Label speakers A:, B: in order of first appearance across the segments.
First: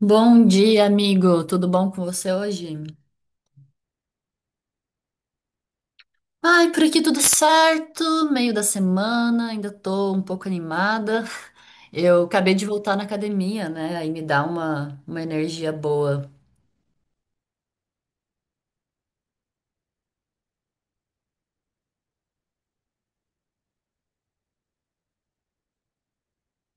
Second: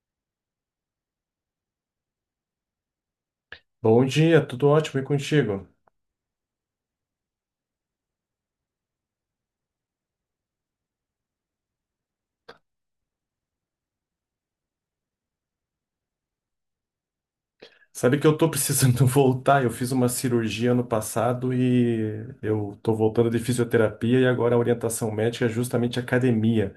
A: Bom dia, amigo. Tudo bom com você hoje?
B: Bom dia, tudo ótimo e contigo?
A: Ai, por aqui tudo certo. Meio da semana, ainda tô um pouco animada. Eu acabei de voltar na academia, né? Aí me dá uma energia boa.
B: Sabe que eu tô precisando voltar, eu fiz uma cirurgia ano passado e eu tô voltando de fisioterapia e agora a orientação médica é justamente academia,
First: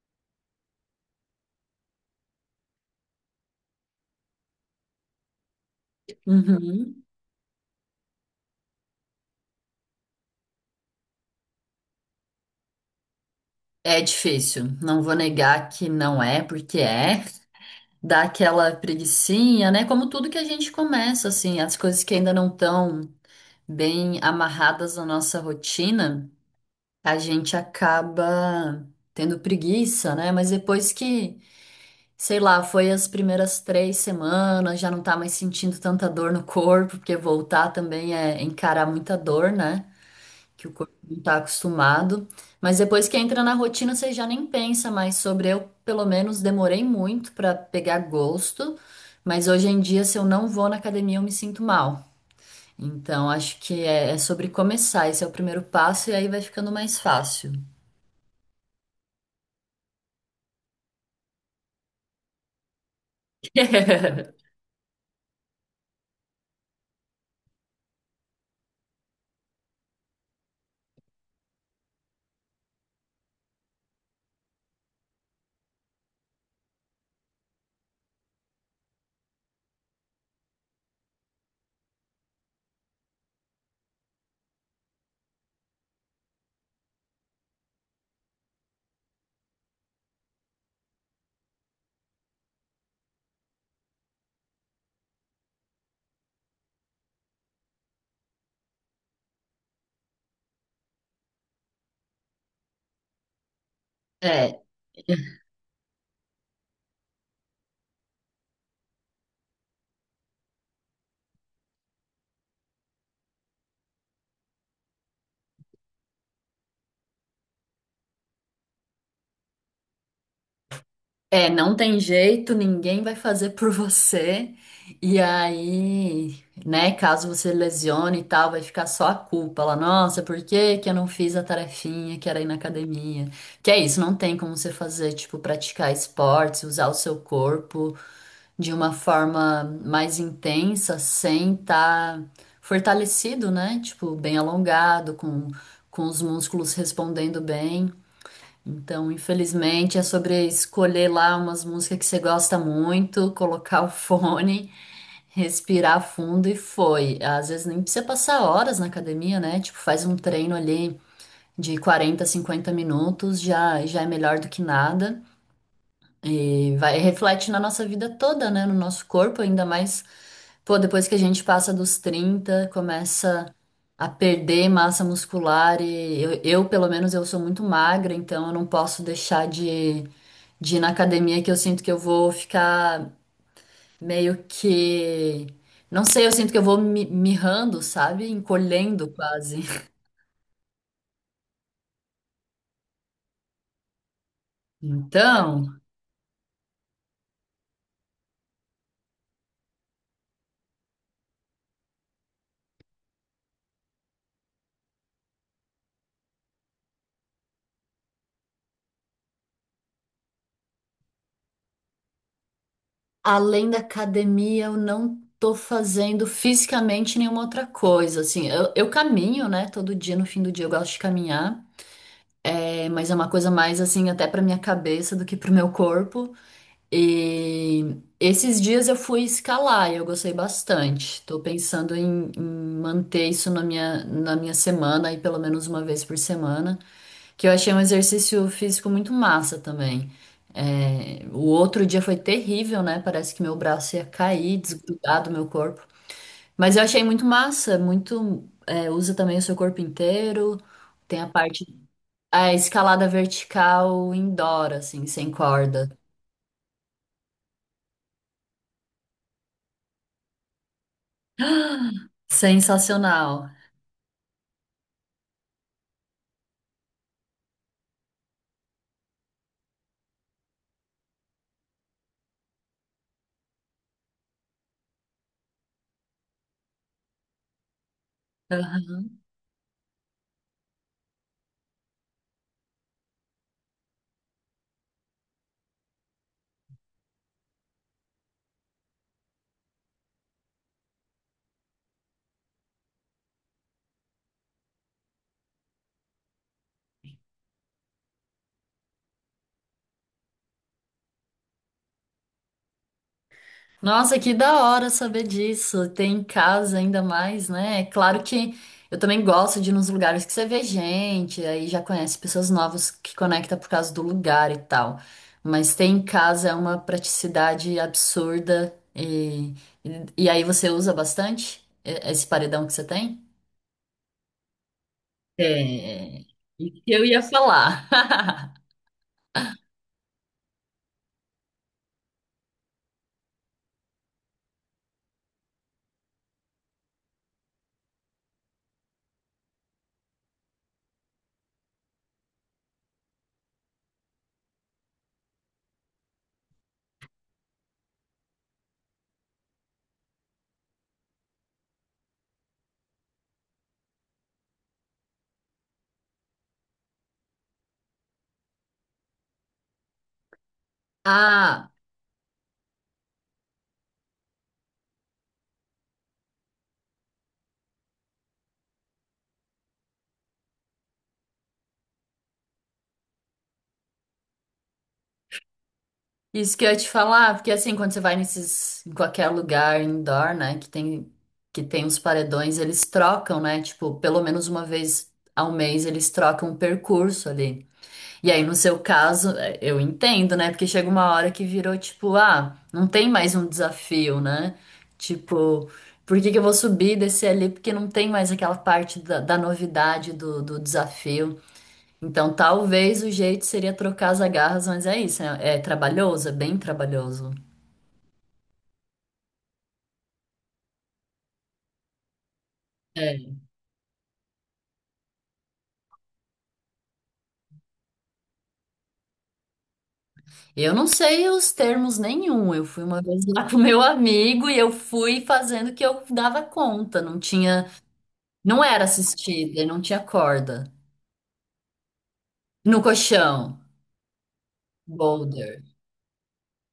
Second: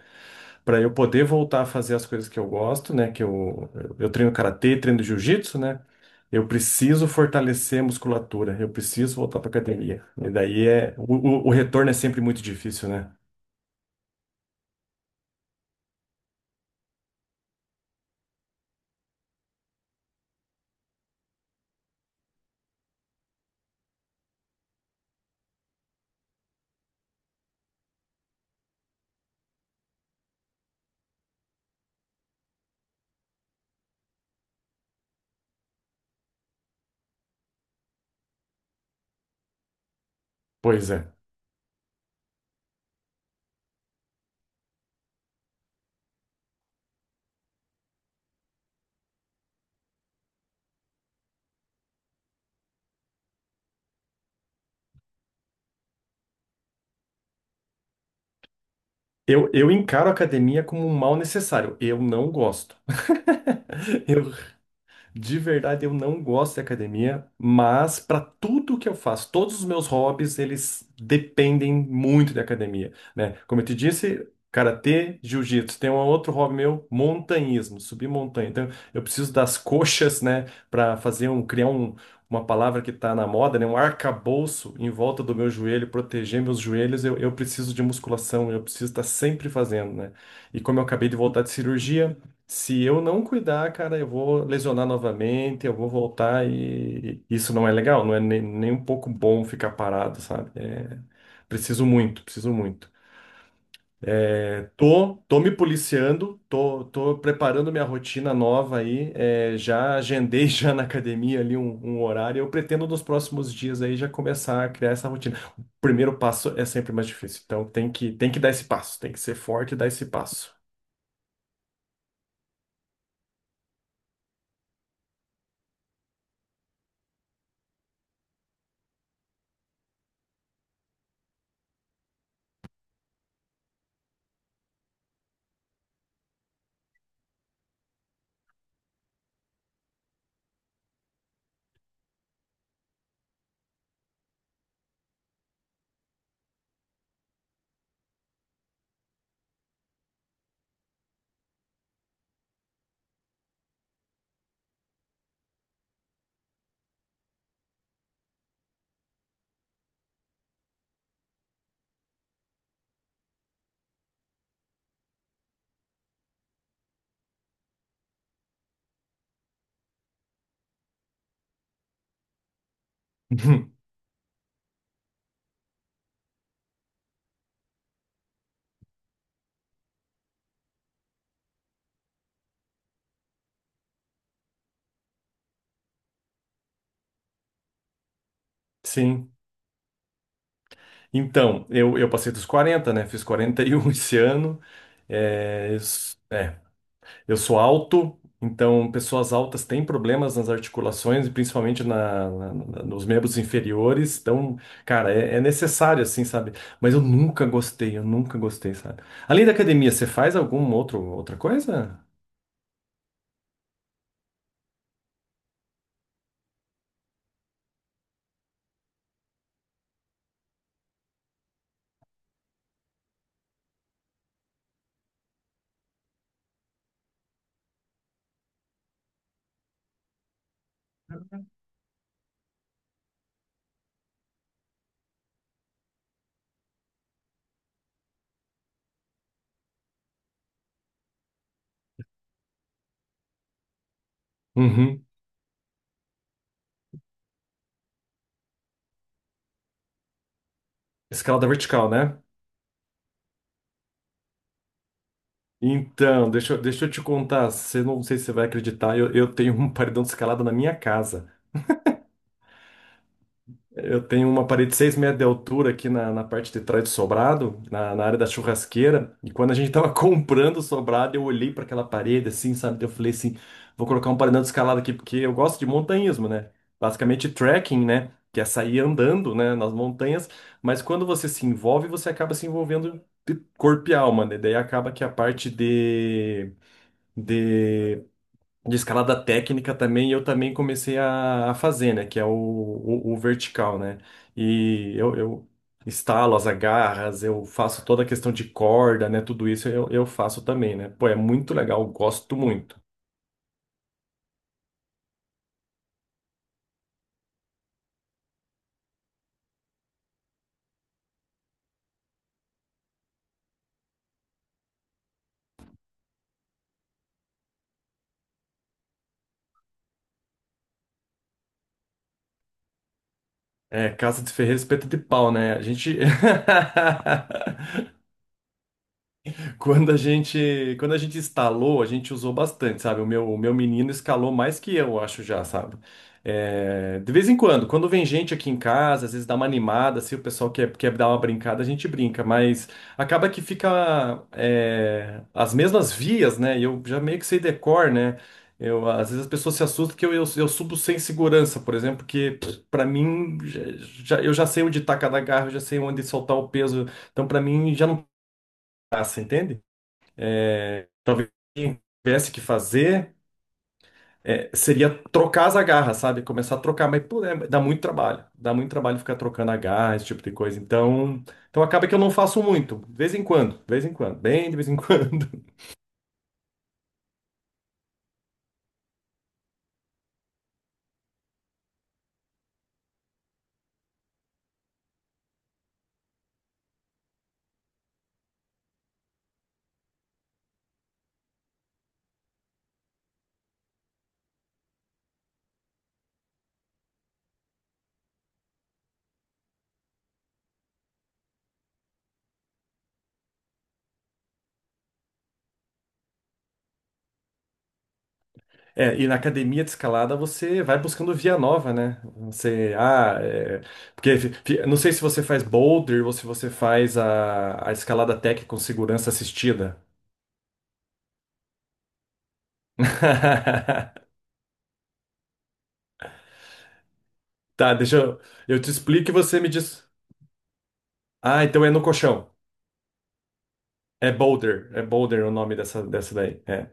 B: para eu poder voltar a fazer as coisas que eu gosto, né, eu treino karatê, treino jiu-jitsu, né? Eu
A: Uhum.
B: preciso fortalecer a musculatura, eu preciso voltar para academia. E daí é o retorno é sempre muito difícil, né?
A: É difícil. Não vou negar que não é, porque é. Dá aquela preguicinha, né? Como tudo que a gente começa, assim, as coisas que ainda não estão bem amarradas na nossa rotina. A gente acaba tendo preguiça, né? Mas depois que, sei lá, foi as primeiras 3 semanas, já não tá mais sentindo tanta dor no corpo, porque voltar também é encarar muita dor, né? Que o
B: Pois
A: corpo
B: é.
A: não tá acostumado. Mas depois que entra na rotina, você já nem pensa mais sobre. Eu, pelo menos, demorei muito pra pegar gosto, mas hoje em dia, se eu não vou na academia, eu me sinto mal. Então, acho que é sobre começar. Esse é o primeiro passo, e aí vai ficando mais fácil.
B: Eu encaro a academia como um mal necessário. Eu não gosto. Eu De verdade, eu não gosto de academia, mas para tudo que eu faço, todos os meus hobbies, eles dependem muito de academia, né? Como eu te disse, karatê, jiu-jitsu, tem um outro hobby meu, montanhismo, subir montanha. Então, eu preciso das coxas, né, para fazer um criar um, uma palavra que está na moda, né, um arcabouço em volta do meu joelho, proteger meus joelhos. Eu preciso de musculação, eu preciso estar sempre fazendo, né? E como eu acabei de voltar de cirurgia, se eu não cuidar, cara, eu vou lesionar novamente, eu vou voltar e isso não é legal, não é nem um pouco bom ficar parado, sabe? Preciso muito, preciso muito.
A: É,
B: Tô me policiando, tô preparando minha rotina nova aí, é, já agendei já na academia ali um horário, eu pretendo nos próximos dias aí já começar a criar essa rotina. O primeiro passo é sempre mais difícil, então tem que dar esse passo, tem que ser forte e dar esse passo.
A: não tem jeito, ninguém vai fazer por você. E aí, né, caso você lesione e tal, vai ficar só a culpa lá. Nossa, por que que eu não fiz a tarefinha que era ir na academia? Que é isso, não tem como você fazer, tipo, praticar esportes, usar o seu corpo de uma forma mais intensa sem estar fortalecido, né? Tipo, bem alongado, com os músculos respondendo bem. Então, infelizmente, é sobre escolher lá umas músicas que você gosta muito, colocar o fone, respirar fundo e foi. Às vezes nem precisa passar horas na academia, né? Tipo, faz um treino ali de 40, 50 minutos, já, já é melhor do que nada. E vai, reflete na nossa vida toda, né? No nosso corpo, ainda mais, pô, depois que a gente passa dos 30 começa a perder massa muscular e eu, pelo menos, eu sou muito magra, então eu não posso deixar de ir na academia que eu sinto que eu vou ficar meio que, não sei, eu sinto que eu vou mirrando, sabe? Encolhendo
B: Sim.
A: quase.
B: Então, eu passei dos 40, né? Fiz 41 esse ano. É,
A: Então,
B: eu s- é, eu sou alto, então pessoas altas têm problemas nas articulações e principalmente nos membros inferiores. Então, cara, é necessário, assim, sabe? Mas eu nunca gostei, sabe? Além da academia, você faz outra coisa?
A: além da academia, eu não tô fazendo fisicamente nenhuma outra coisa, assim, eu caminho, né, todo dia, no fim do dia eu gosto de caminhar, é, mas é uma coisa mais, assim, até pra minha cabeça do que pro meu corpo, e esses dias eu fui escalar e eu gostei bastante, tô pensando em manter isso na minha semana, aí pelo menos uma vez por semana, que eu achei um exercício físico muito massa também. É, o outro dia foi terrível, né? Parece que meu braço ia cair,
B: Uhum.
A: desgrudar do meu corpo. Mas eu achei muito massa, muito. É, usa também o seu corpo inteiro. Tem a
B: Escalada
A: parte.
B: vertical, né?
A: A escalada vertical indoor, assim, sem corda.
B: Então, deixa eu te contar. Você não sei se você vai acreditar, eu tenho um paredão de escalada na minha casa.
A: Sensacional.
B: Eu tenho uma parede de 6 metros de altura aqui na, na parte de trás do sobrado, na, na área da churrasqueira. E quando a gente tava comprando o sobrado, eu olhei para aquela parede assim, sabe? Daí eu falei assim: vou colocar um paredão escalado aqui, porque eu gosto de montanhismo, né? Basicamente trekking, né? Que é sair
A: Aham.
B: andando, né, nas montanhas. Mas quando você se envolve, você acaba se envolvendo de corpo e alma, né? Daí acaba que a parte de de escalada técnica também, eu também comecei a fazer, né? Que é o vertical, né? E eu instalo as agarras, eu faço toda a questão de corda, né? Tudo isso eu faço também, né? Pô, é muito legal, gosto muito.
A: Nossa, que da hora saber disso. Tem em casa ainda mais, né? É claro que eu também gosto de ir nos lugares que você vê gente, aí já conhece pessoas novas que conecta por causa do lugar e tal. Mas ter em casa é uma praticidade absurda e aí você usa bastante esse paredão que você tem?
B: É, casa de ferreiro, espeto de pau, né? A gente.
A: É, isso que eu ia falar.
B: Quando a gente instalou, a gente usou bastante, sabe? O meu menino escalou mais que eu, acho já, sabe? É, de vez em quando, quando vem gente aqui em casa, às vezes dá uma animada, se o pessoal quer dar uma brincada, a gente brinca, mas acaba que fica é, as mesmas vias, né? E eu já meio que sei decor, né? Eu, às vezes as pessoas se assustam que eu subo sem segurança, por exemplo, que para mim eu já sei onde tá cada garra, eu já sei onde soltar o peso, então para mim já não passa, entende? Talvez
A: Ah,
B: quem tivesse que fazer seria trocar as agarras, sabe? Começar a trocar, mas pô, é, dá muito trabalho. Dá muito trabalho ficar trocando agarra, esse tipo de coisa. Então acaba que eu não faço muito, de vez em quando, de vez em quando, bem de vez em quando.
A: isso que eu ia te falar, porque assim, quando você vai nesses, em qualquer lugar indoor, né, que tem os paredões, eles trocam, né, tipo, pelo menos uma vez ao mês eles trocam o percurso ali. E aí, no seu caso, é, eu entendo, né, porque chega uma hora que virou, tipo, ah, não tem mais um desafio, né, tipo, por que que eu vou subir e descer ali, porque não tem mais aquela parte da novidade do desafio. Então, talvez o jeito seria trocar as agarras, mas é isso, é trabalhoso, é bem trabalhoso.
B: É, e na academia de escalada você vai buscando via nova, né? Você, ah,
A: É.
B: é, porque fi- fi- Não sei se você faz boulder ou se você faz a escalada tech com segurança assistida.
A: Eu não sei os termos nenhum. Eu fui uma vez lá com meu amigo e eu fui fazendo o que eu dava conta. Não tinha,
B: Tá, eu
A: não
B: te
A: era
B: explico e você me
A: assistida, e não
B: diz.
A: tinha corda.
B: Ah, então é no colchão.
A: No colchão,
B: É boulder, é boulder o nome
A: boulder,
B: dessa, dessa daí. É.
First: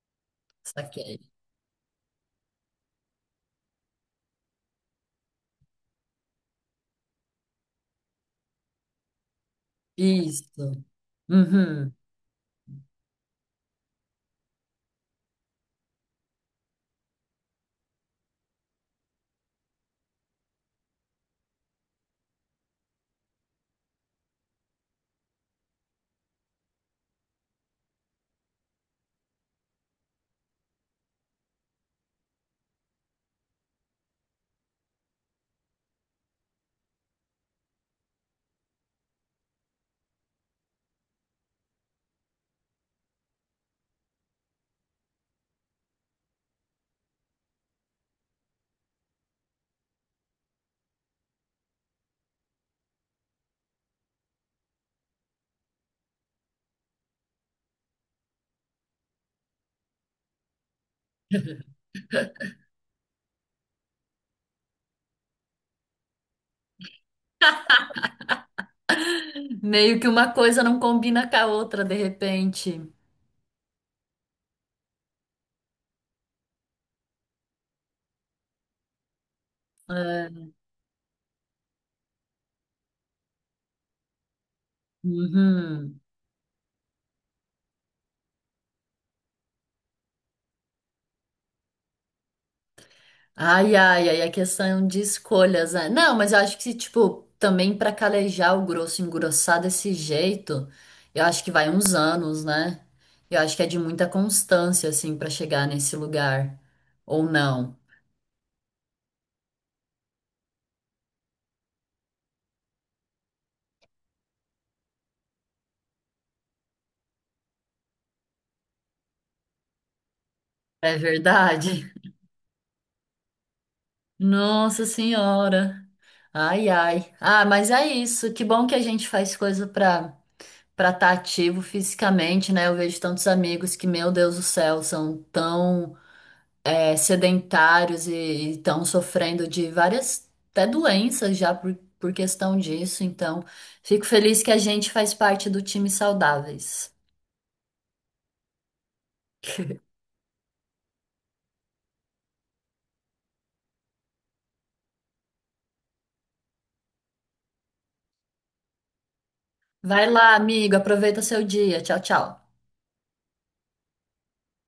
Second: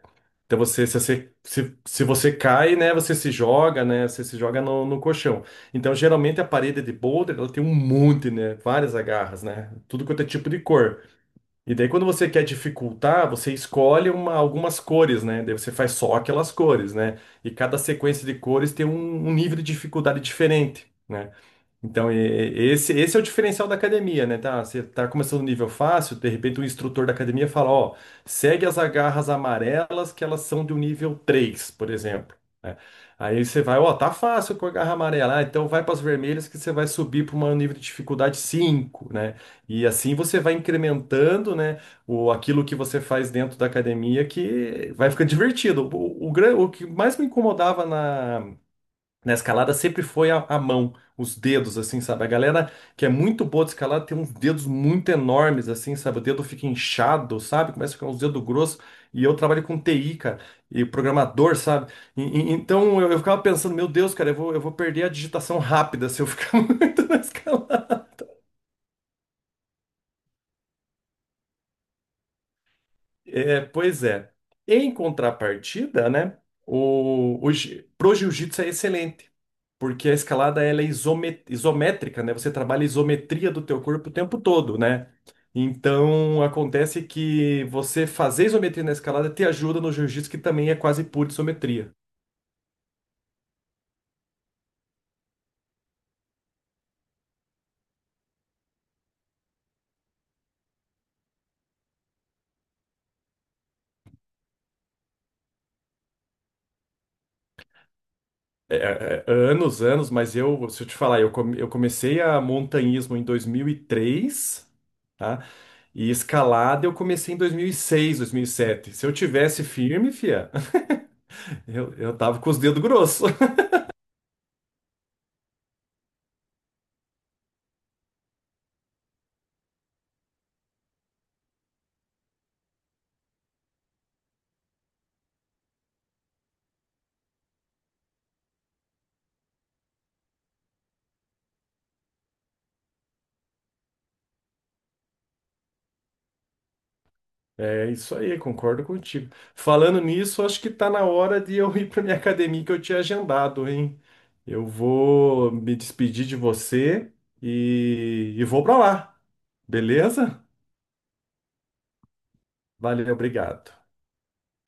B: Então você,
A: saquei.
B: se você cai, né, você se joga, né, você se joga no, no colchão. Então geralmente a parede de boulder, ela tem um monte, né, várias agarras, né, tudo quanto é tipo de
A: Isso.
B: cor. E daí
A: Uhum.
B: quando você quer dificultar, você escolhe algumas cores, né, daí você faz só aquelas cores, né, e cada sequência de cores tem um nível de dificuldade diferente, né? Então, esse é o diferencial da academia, né? Tá, você tá começando no nível fácil, de repente o instrutor da academia fala, ó, segue as agarras amarelas que elas são do nível 3, por exemplo, né? Aí você vai, ó, tá fácil com a garra amarela, ah, então vai para as vermelhas que você vai subir para um nível de dificuldade 5, né? E assim você vai incrementando, né, aquilo que você faz dentro da academia que vai ficando divertido. O que mais me incomodava na escalada sempre foi a mão, os dedos, assim, sabe? A galera que é muito boa de escalada tem uns dedos muito enormes, assim, sabe? O dedo fica inchado, sabe? Começa a ficar uns dedos grossos. E eu trabalho com TI, cara, e programador, sabe? Então eu ficava pensando, meu Deus, cara, eu vou perder a digitação rápida se eu ficar muito na escalada.
A: Meio que uma coisa não combina com a outra de repente.
B: É, pois é. Em contrapartida, né, pro jiu-jitsu é excelente, porque a
A: É.
B: escalada ela é isométrica, né? Você trabalha a isometria do teu corpo o tempo todo, né?
A: Uhum.
B: Então acontece que você fazer isometria na escalada te ajuda no jiu-jitsu, que também é quase pura isometria.
A: Ai, ai, ai, a questão de escolhas, né? Não, mas eu acho que, tipo, também pra calejar o grosso, engrossar desse jeito, eu acho que vai uns anos, né? Eu acho que é de muita constância, assim, pra chegar nesse lugar. Ou não.
B: É, é, anos, anos, mas eu, se eu te falar, eu comecei a montanhismo em 2003, tá? E escalada eu comecei em dois mil e seis, 2007. Se eu tivesse firme, fia,
A: É verdade?
B: eu tava com os dedos grossos.
A: Nossa Senhora. Ai, ai. Ah, mas é isso. Que bom que a gente faz coisa pra para estar ativo fisicamente, né? Eu vejo tantos amigos que, meu Deus do céu, são tão é, sedentários e estão sofrendo de várias até doenças já por questão disso. Então, fico feliz que a gente faz parte do time saudáveis.
B: É isso aí, concordo contigo. Falando nisso, acho que tá na hora de eu ir pra minha academia que eu tinha agendado, hein? Eu vou me despedir de você e vou pra lá,
A: Vai lá,
B: beleza?
A: amigo, aproveita seu dia. Tchau, tchau.
B: Valeu, obrigado.